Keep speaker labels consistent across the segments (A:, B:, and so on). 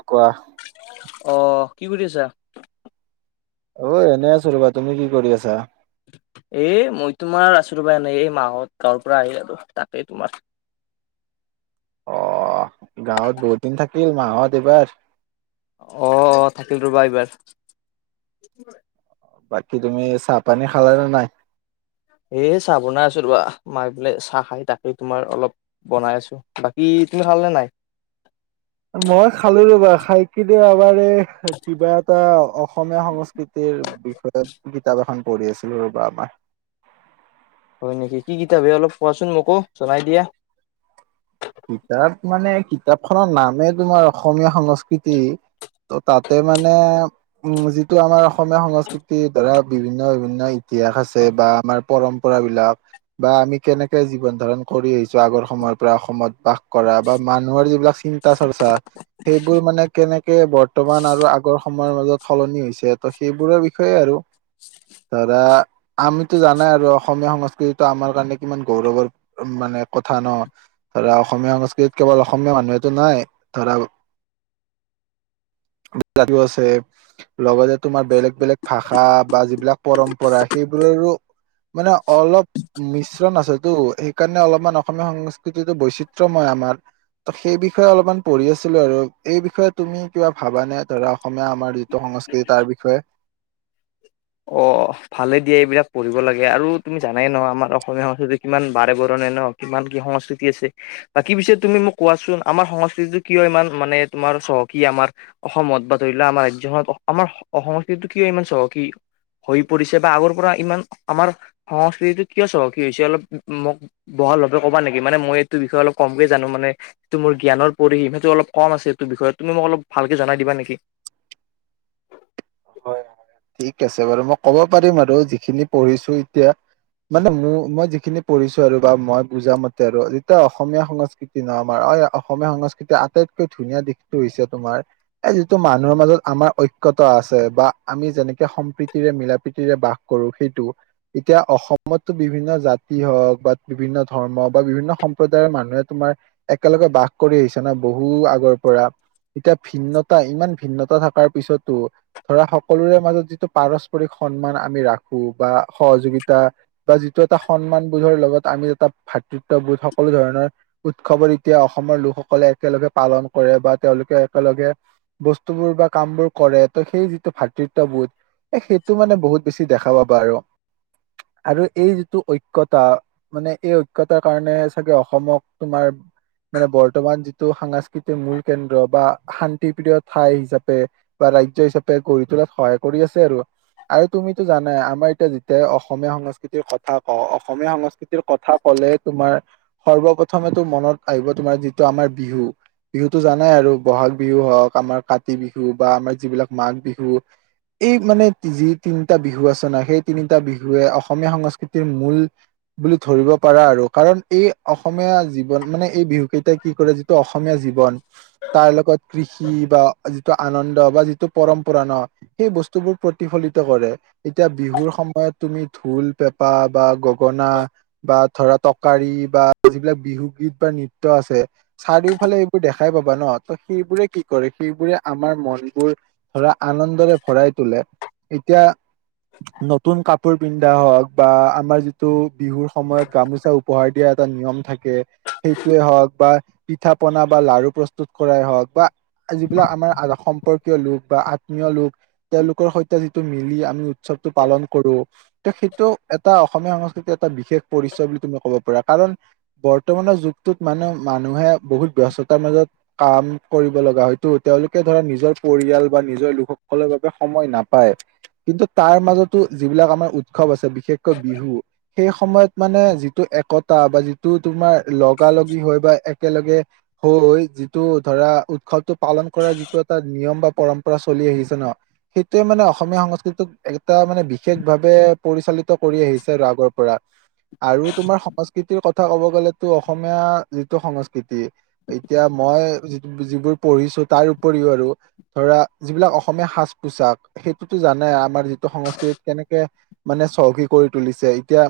A: অ, কোৱা?
B: অ, কি কৰি আছা?
A: অএনে আছো ৰ'বা তুমি কি কৰি আছা?
B: এ, মই তোমাৰ আছোব নাই এই মাহত গাঁৱৰ পৰা আহিল আৰু তাকেই তোমাৰ
A: অ গাঁৱত বহুত দিন থাকিল মাহত এইবাৰ
B: অ', অ', থাকিল ৰ'বা এইবাৰ।
A: বাকী তুমি চাহ, পানী খালে নে নাই?
B: এ, চাহ বনাই আছো ৰ'বা মাই বোলে চাহ খাই তাকেই তোমাৰ অলপ বনাই আছো বাকী তুমি খালি নে নাই?
A: মই খালো ৰ'বা খাই কিন্ত এবাৰে কিবা এটা অসমীয়া সংস্কৃতিৰ বিষয়ত কিতাপ এখন কৰি আছিলো ৰ'বা আমাৰ
B: হয় নেকি কি কিতাপে অলপ কোৱাচোন মোকো জনাই দিয়া।
A: কিতাপ মানে কিতাপ খনৰ নামেই তোমাৰ অসমীয়া সংস্কৃতি ত-তাতে মানে উম, যিটো আমাৰ অসমীয়া সংস্কৃতিৰ ধৰা বিভিন্ন, বিভিন্ন ইতিহাস আছে বা আমাৰ পৰম্পৰা বিলাক বা আমি কেনেকে জীৱন ধাৰণ কৰি আহিছো আগৰ সময়ৰ পৰা অসমত বাস কৰা বা মানুহৰ যিবিলাক চিন্তা, চৰ্চা সেইবোৰ মানে কেনেকে বৰ্তমান আৰু আগৰ সময়ৰ মাজত সলনি হৈছে ত' সেইবোৰৰে বিষয় সেই আৰু ধৰা আমিতো জানাই আৰু অসমীয়া সংস্কৃতিটো আমাৰ কাৰণে কিমান গৌৰৱৰ মানে কথা ন। ধৰা অসমীয়া সংস্কৃতিত কেৱল অসমীয়া মানুহেতো নাই ধৰা। লাগও আছে। লগতে তোমাৰ বেলেগ, বেলেগ ভাষা বা যিবিলাক পৰম্পৰা সেইবোৰৰো মানে অলপ মিশ্ৰণ আছেতটো সেইকাৰণে অলপমান অসমীয়া সংস্কৃতি যিটো বৈচিত্ৰময় আমাৰ ত, সেই বিষয়ে অলপমান পঢ়ি আছিলো আৰু এই বিষয়ে তুমি কিবা ভাবা নে ধৰা অসমীয়া আমাৰ সংস্কৃতি তাৰ বিষয়ে
B: অ ভালে দিয়ে এইবিলাক পঢ়িব লাগে আৰু তুমি জানাই ন আমাৰ অসমীয়া সংস্কৃতি কিমান বাৰে বৰণিয়া ন। কিমান কি সংস্কৃতি আছে? বাকী পিছে তুমি মোক কোৱাচোন আমাৰ সংস্কৃতিতটো কিয় ইমান মানে তোমাৰ চহকী আমাৰ? অসমত বা ধৰি লোৱা আমাৰ ৰাজ্যখনত আমাৰ সংস্কৃতিটো কি ইমান চহ কি হৈ পৰিছে বা আগৰ পৰা ইমান আমাৰ সংস্কৃতিতটো কিয় চহকী হৈছে অলপ মোক বহাল ভাৱে কবা নেকি মানে মই এইটো বিষয়ে অলপ কমকে জানো মানে। যিটো মোৰ জ্ঞৰ পৰিশম সেইটো অলপ কম আছে। এইটো বিষয়ে তুমি মোক অলপ ভালে জনাই দিবা নেকি।
A: হয় ঠিক আছে বাৰু মই ক'ব পাৰিম আৰু যিখিনি পঢ়িছো এতিয়া। মানে মোৰ মই যিখিনি পঢ়িছো আৰু বা মই বুজা মতে আৰু যেতিয়া অসমীয়া সংস্কৃতি [unintelligible] ন আমাৰ অ, অসমীয়া সংস্কৃতিৰ আটাইতকৈ ধুনীয়া দিশটো হৈছে তোমাৰ। এই যিটো মানুহৰ মাজত আমাৰ ঐক্য আছে। বা আমি যেনেকে সম্প্ৰীতিৰে মিলা প্ৰীতিৰে বাস কৰো সেইটো এতিয়া অসমতো বিভিন্ন জাতি হওক বা বিভিন্ন ধৰ্মক বা বিভিন্ন সম্প্ৰদায়ৰ মানুহে তোমাৰ একেলগে বাস কৰি আহিছে ন বহু আগৰ পৰা। এতিয়া ভিন্নতা ইমান ভিন্নতা থকাৰ পিছতো ধৰা সকলোৰে মাজত যিটো পাৰস্পৰিক সন্মান আমি ৰাখো বা সহযোগিতা বা যিটো এটা সন্মান বোধৰ লগত আমি এটা ভাতৃত্ববোধ সকলো ধৰণৰ উৎসৱত এতিয়া অসমৰ লোকসকলে একেলগে পালন কৰে বা তেওঁলোকে একেলগে বস্তু বোৰ বা কাম বোৰ কৰে ত' সেই টো ভাতৃত্ববোধ এ সেইটো মানে বহুত বেছি দেখা পাবা আৰু। আৰু এই যিটো ঐকয়তা মানে এই, ঐকয়তাৰ কাৰণে চাগে অসমক তোমাৰ মানে বৰ্তমান যিটো সাংস্কৃতিক মূল কেন্দ্ৰ বা শান্তিপ্ৰিয় ঠাই হিচাপে বা ৰাজ্য হিচাপে গঢ়ি তোলাত সহায় কৰি আছে আৰু আৰু তুমিতো জানাই আমাৰ এতিয়া যেতিয়া অসমীয়া সংস্কৃতিৰ কথা ক, অসমীয়া সংস্কৃতি কথা ক'লে তোমাৰ সৰ্বপ্ৰথমে মনত আহিব তোমাৰ যিটো আমাৰ বিহু বিহুতো জানাই আৰু বহাগ বিহু হওক আমাৰ কাতি বিহু বা আমাৰ যিবিলাক মাঘ বিহু এই মানে যি তিনিটা বিহু আচনা সেই তিনিটা বিহুৱে অসমীয়া সংস্কৃতিৰ মূল বুলি ধৰিব পাৰা আৰু কাৰণ এই অসমীয়া জীৱন মানে এই বিহু কেইটাই কি কৰে? অসমীয়া জীৱন তাৰ লগত কৃষি বা যিটো আনন্দ বা যিটো পৰম্পৰা ন, সেই বস্তুবোৰ প্ৰতিফলিত কৰে। এতিয়া বিহুৰ সময়ত তুমি ঢোল, পেঁপা বা গগনা বা ধৰা তটৰকাৰী বা যিবিলাক বিহু গীত বা নৃত্য আছে। চাৰিওফালে এইবোৰ দেখাই পাবা ন ত সেইবোৰে কি কৰে সেইবোৰে আমাৰ মন বোৰ ধৰা আনন্দৰে ভৰাই তোলে এতিয়া নতুন কাপোৰ পিন্ধা হওক বা আমাৰ যিটো বিহুৰ সময়ত গামোচা পোহাৰ দিয়া এটা নিয়ম থাকে। সেইটোৱে হওক বা পিঠা পনা বা লাৰু প্ৰস্তুত কৰাই হওক বা যিবিলাক আমাৰ সম্পৰ্কীয় লোক বা আত্মীয় লোক তেওঁলোকৰ সৈতে যিটো মিলি আমি উৎসৱটো পালন কৰো। তে, সেইটো এটা অসমীয়া সংস্কৃতিৰ এটা বিশেষ পৰিচয় বুলি তুমি ক'ব পাৰা কাৰণৰ বৰ্তমানৰ যুগটোত মানে মানুহে বহুত ব্যস্ততাৰ মাজত কাম কৰিব লগা হয়তটো তেওঁলোকে ধৰা নিজৰ পৰিয়াল বা নিজৰ লোকসকলৰ বাবে সময় নাপায় কিন্তু তাৰ মাজতো যিবিলাক আমাৰ উসৱ আছে বিশেষকৈ বিহু। সেই সময়ত মানে যিটো একতা বা যিটো তোমাৰ লগ, লগগি হয় বা একেলগে হৈ যিটো ধৰা উৎসৱ পালন কৰাৰ যিটো এটা নিয়ম বা পৰম্পৰা চলি আহিছে ন সেইটোৱে মানে অসমীয়া সংস্কৃতিত টা মানে বিশেষ ভাৱে পৰিচালিত কৰি আহিছে আৰু আগৰ পৰা আৰু তোমাৰ সংস্কৃতিৰ কথা ক'ব গ'লেতো অসমীয়া যিটো সংস্কৃতি এতিয়া মই যিবোৰ পঢ়িছো তাৰ উপৰিও আৰু ধৰা যিবিলাক অসমীয়া সাজ-পোছাক সেইটোতো জানে আমাৰ যিটো সংস্কৃতিত কেনেকে মানে চহকী কৰি তুলিছে এতিয়া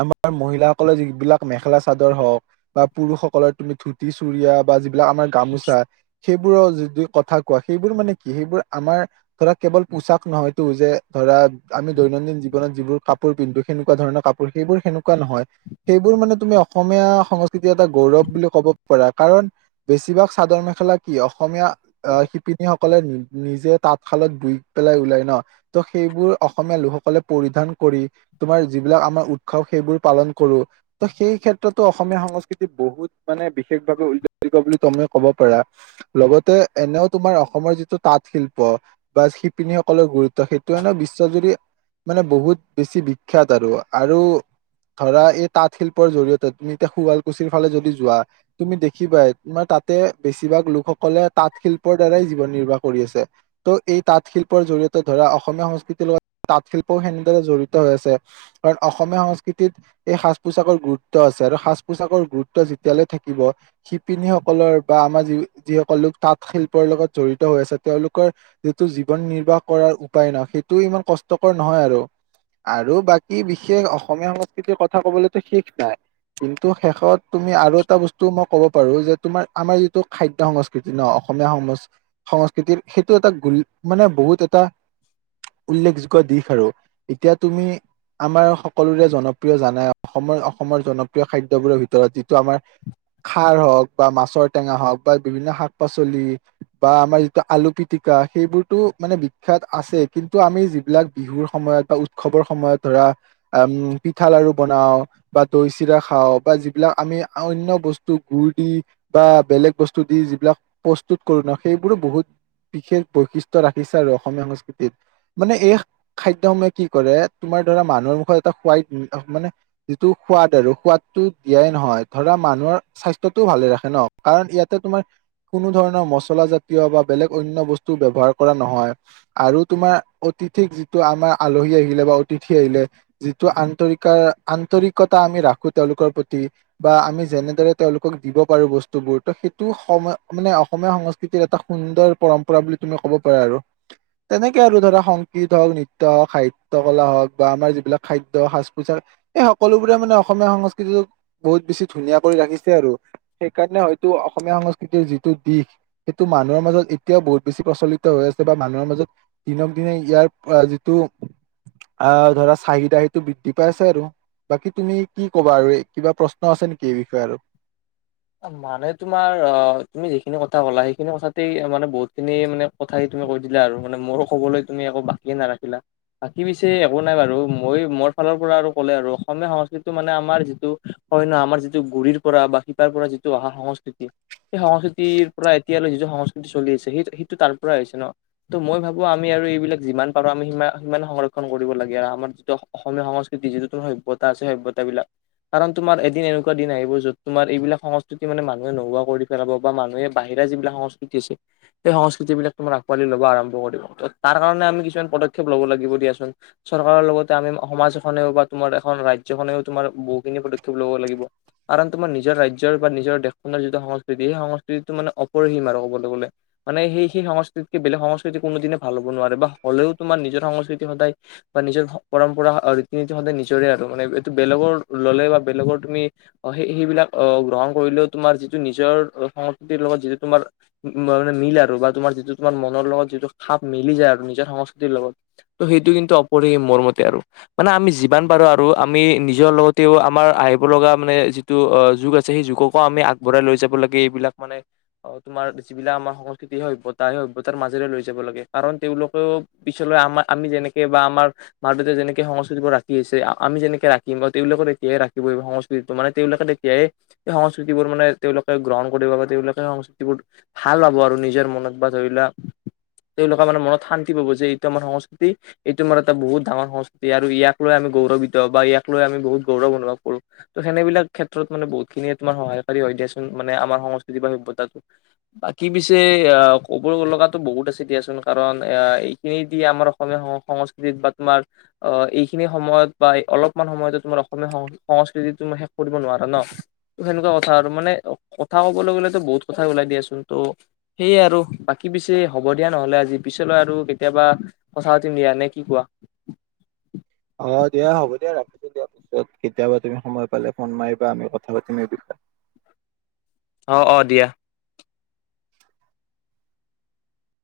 A: আমাৰ মহিলাসকলে যিবিলাক মেখেলা চাদৰ হওক বা পুৰুষসকলৰ তুমি ধুতি চুৰিয়া বা যিবিলাক আমাৰ গামোচা, সেইবোৰৰ যদি কথা কোৱা সেইবোৰ মানে কি সেইবোৰ আমাৰ ধৰা, কেৱল পোচাক নহয়তো যে ধৰা আমি দৈনন্দিন জীৱনত যিবোৰ কাপোৰ পিন্ধো সেনেকুৱা ধৰণৰ কাপ গোটেইবোৰ সেনেকুৱা নহয় সেইবোৰ মানে তুমি অসমীয়া সংস্কৃতিৰ এটা গৌৰৱ বুলি ক'ব পাৰা, কাৰণ বেছিভাগ চাদৰ মেখেলা কি অসমীয়া আহ সকলে নিজে তাঁতশালত বই পেলাই ওলাই ন ত' সেইবোৰ অসমীয়া লোকসকলে পৰিধান কৰি তোমাৰ, যিবিলাক আমাৰ উৎসৱ সেইবোৰ পালন কৰো ত সেই ক্ষেত্ৰতো অসমীয়া সংস্কৃতি বহুত মানে বিশেষভাৱে উল্লেখযোগ্য বুলি তুমি ক'ব পাৰা, লগতে এনেও তোমাৰ অসমৰ যিটো তাঁত শিল্প বা শিপিনীসকলৰ গুৰুত্ব সেইটোোৱে ন বিশ্বজুৰি মানে, বহুত বেছি বিখ্যাত আৰু আৰু ধৰা, এই তাঁত শিল্পৰ জৰিয়তে তুমি এতিয়া শুৱালকুছিৰ ফালে যদি যোৱা তুমি দেখিবা তোমাৰ তাতে বেছিভাগ লোকসকলে তাঁত শিল্প ৰদ্বাৰাই জীৱন নিৰ্বাহ কৰি আছে। ত' এই তাঁত শিল্পৰ জৰিয়তে ধৰা অসমীয়া সংস্কৃতিৰ লগত তাঁত শিল্পও সেনেদৰে জড়িত হৈ আছে। কাৰণ অসমীয়া সংস্কৃতিত। এই সাজ পোছাকৰ গুৰুত্ব আছে আৰু সাজ পোছাকৰ গুৰুত্ব যেতিয়ালৈ থাকিব। শিপিনীসকলৰ বা আমাৰ যি যিসকল লোক তাঁত শিল্পৰ লগত জড়িত হৈ আছে তেওঁলোকৰ। যিটো জীৱন নিৰ্বাহ কৰাৰ উপায় নহ সেইটো ইমান কষ্টকৰ নহয় আৰু। আৰু বাকী বিশেষ অসমীয়া সংস্কৃতিৰ কথা কবলেতো শেষ নাই। কিন্তু শেষত তুমি আৰু এটা বস্তু মই ক'ব পাৰো যে তুমাৰ আমাৰ যিটো খাদ্যয় সংস্কৃতি ন। অসমীয়া সংস্কৃতিৰ সেইটো এটা গুল মানে বহুত এটা। উল্লেখযোগ্য দিশ আৰু এতিয়া তুমি। আমাৰ সকলোৰে জনপ্ৰিয় জানাই অসমৰ অসমৰ জনপ্ৰিয় খাদ্যবোৰৰ ভিতৰত যিটো আমাৰ। খাৰ হওক বা মাছৰ টেঙা হওক বা বিভিন্ন শাক পাচলি। বা আমাৰ যিটো আলু পিতিিকা সেইবোৰতো মানে বিখ্যাত আছে কিন্তু আমি যিবিলাক বিহুৰ সময়ত বা। খবৰ সময়ত ধৰা আম পিঠা লাাৰু বনাও। বা দৈ চিৰা খাওঁ বা যিবিলাক আমি অন্য বস্তু গুুৰ দি। বা বেলেগ বস্তু দি যিবিলাক প্ৰস্তুত কৰো ন সেইবোৰো বহুত। বিশেষ বৈশিষ্ট্যে ৰাখিছে আৰু অসমীয়া সংস্কৃতিত মানে এই। খাদ্য সমহে কি কৰে তোমাৰ ধৰা মানুহৰ মুখত এটা সোৱাই মানে। যিটো সোৱাদ আৰু সোৱাদতটো দিয়াই নহয় ধৰা মানুহৰ। স্বাস্থ্যটোও ভালে ৰাখে ন কাৰণ ইয়াতে তোমাৰ। কোনো ধৰণৰ মচলা জাতীয় বা বেলেগ অনন্য বস্তু ব্যৱহাৰ কৰা নহয়। আৰু তোমাৰ অতিথিক যিটো আমাৰ আলহী আহিলে বা অতিথি আহিলে। যিটো আন্তৰিক আন্তৰিকতা আমি ৰাখো তেওঁলোকৰ প্ৰতি। বা আমি যেনেদৰে তেওঁলোকক দিব পাৰো বস্তুবোৰ ত সেইটো সময়। মানে অসমীয়া সংস্কৃতিৰ এটা সুন্দৰ পৰম্পৰা বুলি তুমি ক'ব পাৰা আৰু। তেনেকে আৰু ধৰা সংগীত হওক নৃত্য় হওঁক সাহিত্য কলা হওক বা আমাৰ যিবিলাক খাদ্য সাজ পোচাক। এই সকলোবোৰে মানে অসমীয়া সংস্কৃতিটোোক বহুত বেছি ধুনীয়া কৰি ৰাখিছে আৰু। সেইকাৰণে হয়তো অসমীয়া সংস্কৃতিৰ যি। টো দিশ সেইটো মানুহৰ মাজত এতিয়াও বহুত বেছি প্ৰচলিত হৈ আছে বা মানুহৰ মাজত। দিনক দিনে ইয়াৰ যিটো। আহ ধৰা চাহিদাহিটো বৃদ্ধি পাইছে আৰু। বাকী তুমি কি কবা আৰু এই কিবা প্ৰশ্ন আছে নেকি এই বিষয়ে আৰু।
B: মানে তোমাৰ অ' তুমি যিখিনি কথা কলা সেইখিনি কথাতেই মানে বহুত খিনি মানে। কথাই তুমি কৈ দিলা আৰু মানে মোৰো ক'বলৈ তুমি একো বাকিয়ে নাৰাখিলা। বাকী পিছে একো নাই বাৰু মই মোৰ ফালৰ পৰা আৰু ক'লে আৰু অসমীয়া সংস্কৃতিটো মানে আমাৰ যিটো। হয় নহয় আমাৰ যিটো গুড়িৰ পৰা বা শিপাৰ পৰা যিটো অহা সংস্কৃতি সেই সংস্কৃতিৰ পৰা এতিয়ালৈ যিটো সংস্কৃতি চলি আছে সেই সেইটো তাৰ পৰাই হৈছে ন ত' মই ভাবো আমি আৰু এইবিলাক যিমান পাৰো আমি সি সিমান সংৰক্ষণ কৰিব লাগে আৰু আমাৰ যিটো অসমীয়া সংস্কৃতিৰ যিটো তোমাৰ সভ্যতা আছে সভ্যতা বিলাক কাৰণ তোমাৰ এদিন এনেকুৱা দিন আহিব যত তোমাৰ এইবিলাক সংস্কৃতি মানে মানুহে নোহোৱা কৰি পেলাব বা মানুহে বাহিৰা যিবিলাক সংস্কৃতি আছে। সেই সংস্কৃতি বিলাক তোমাৰ আকোৱালি ল'ব আৰম্ভ কৰিব ত কাৰণে আমি কিছুমান পদক্ষেপ ল'ব লাগিব দিয়াচোন। চৰকাৰৰ লগতে আমি সমাজখনেও বা তোমাৰ এখন ৰাজ্যখনেও তোমাৰ বহুখিনি পদক্ষেপ ল'ব লাগিব। কাৰণ তোমাৰ নিজৰ ৰাজ্যৰ বা নিজৰ দেশখনৰ যিটো সংস্কৃতি সেই সংস্কৃতিটো মান অপৰিসীম আৰু ক'বলৈ গ'লে। মানে সেই সেই সংস্কৃতিকে বেলেগ সংস্কৃতি কোনোনে ভাল হ'ব নোৱাৰে বা হ'লেও তোমাৰ নিজৰ সংস্কৃতি সদায় বা নিজৰ পৰম্পৰা ৰীতি নীতি সদায় নিজৰে আৰু মানে এইটো বেলেগৰ ল'লে বা বেলেগৰ তুমি সেই সেইবিলাক আহ গ্ৰহণ কৰিলেও তোমাৰ যিটো নিজৰ সংস্কৃতিৰ লগত যিটো তোমাৰ। মানে মিল আৰু বা তোমাৰ যিটো তোমাৰ মনৰ লগত যিটো খাপ মেলি যায় আৰু নিজৰ সংস্কৃতিৰ লগত সেইটো কিন্তু অপৰে মোৰ মতে আৰু মানে আমি যিমান পাৰো আৰু আমি নিজৰ লগতেও আমাৰ আহিব লগা মানে যিটো অ' যুগ আছে সেই যুগকো আমি আগবঢ়াই লৈ যাব লাগে এইবিলাক মানে অ' তোমাৰ যি বিলাক আমাৰ সংস্কৃতি স সভ্য়তা সেই সভয়তাৰ মাজেৰে লৈ যাব লাগে কাৰণ তেওঁলোকেও পিছলৈ আম আমি যেনেক বা আমাৰ মাৰ দে যেনে সংস্কৃতিবোৰ ৰাখি আছে আমি যেনেকে ৰাখম আৰু তেওঁলোকৰ তেতিয়ে ৰাখিব সংস্কৃতিটো মানে তেওঁলোকে তেতিয়েেই সংস্কৃতিবোৰ মানে তেওঁলোকে গ্ৰহণ কৰিব বা তেওঁলোকে সংস্কৃতিবোৰ ভাল হাব আৰু নিজৰ মনত ব ধৰিলা তেওঁলোকে মানে মনত শান্তি পাব যে এইটো আমাৰ সংস্কৃতি এইটোমাৰ এটা বহুত ডাঙৰ সংস্কৃতি আৰু ইয় লৈ আমি গৰৱ্বিতওঁ বা ইয়াক লৈ আমি বহুত গৌৰৱ অনুভৱ কৰো ত' সেনেবিলাক ক্ষেত্ৰত মানে বহুত খিনিয়ে তোম সহায়কাৰী হয় দিয়াচোনানেমাৰ সংস্কৃতি বা সভ্যতাটো বাকী পিছে অ', ক'ব লগাো বহুত আছে দিয়াচোন কাৰণ এ এইখিনি দি আমাৰ অসমীয়া সং সংস্কৃতিত বা তোমাৰ অ', এইখিনি সময়ত বা অলপমান সময়তে তোমাৰ অসমীয়া সং সংস্কৃতিতো শেষ কৰিব নোৱাৰা ন সেনেকুৱা কথা আৰু মানে কথা কবলৈ গ'লেো বহুত কথাই ওলাই দিয়াচোন ত' সেয়ে আৰু বাকী পিছে হ'ব দিয়া নহলে আজি পিছলৈ আৰু কেতিয়াবা অ', চাউথ ইণ্ডিয়া নে কি কোৱা
A: অ', দিয়া হ'ব দিয়া ৰাখিছো দিয়াৰ পিছত কেতিয়াবা তুমি সময় পালে ফোন মাৰিবা আমি কথা পাতিম এই বিষয়ে
B: অ', অ', দিয়া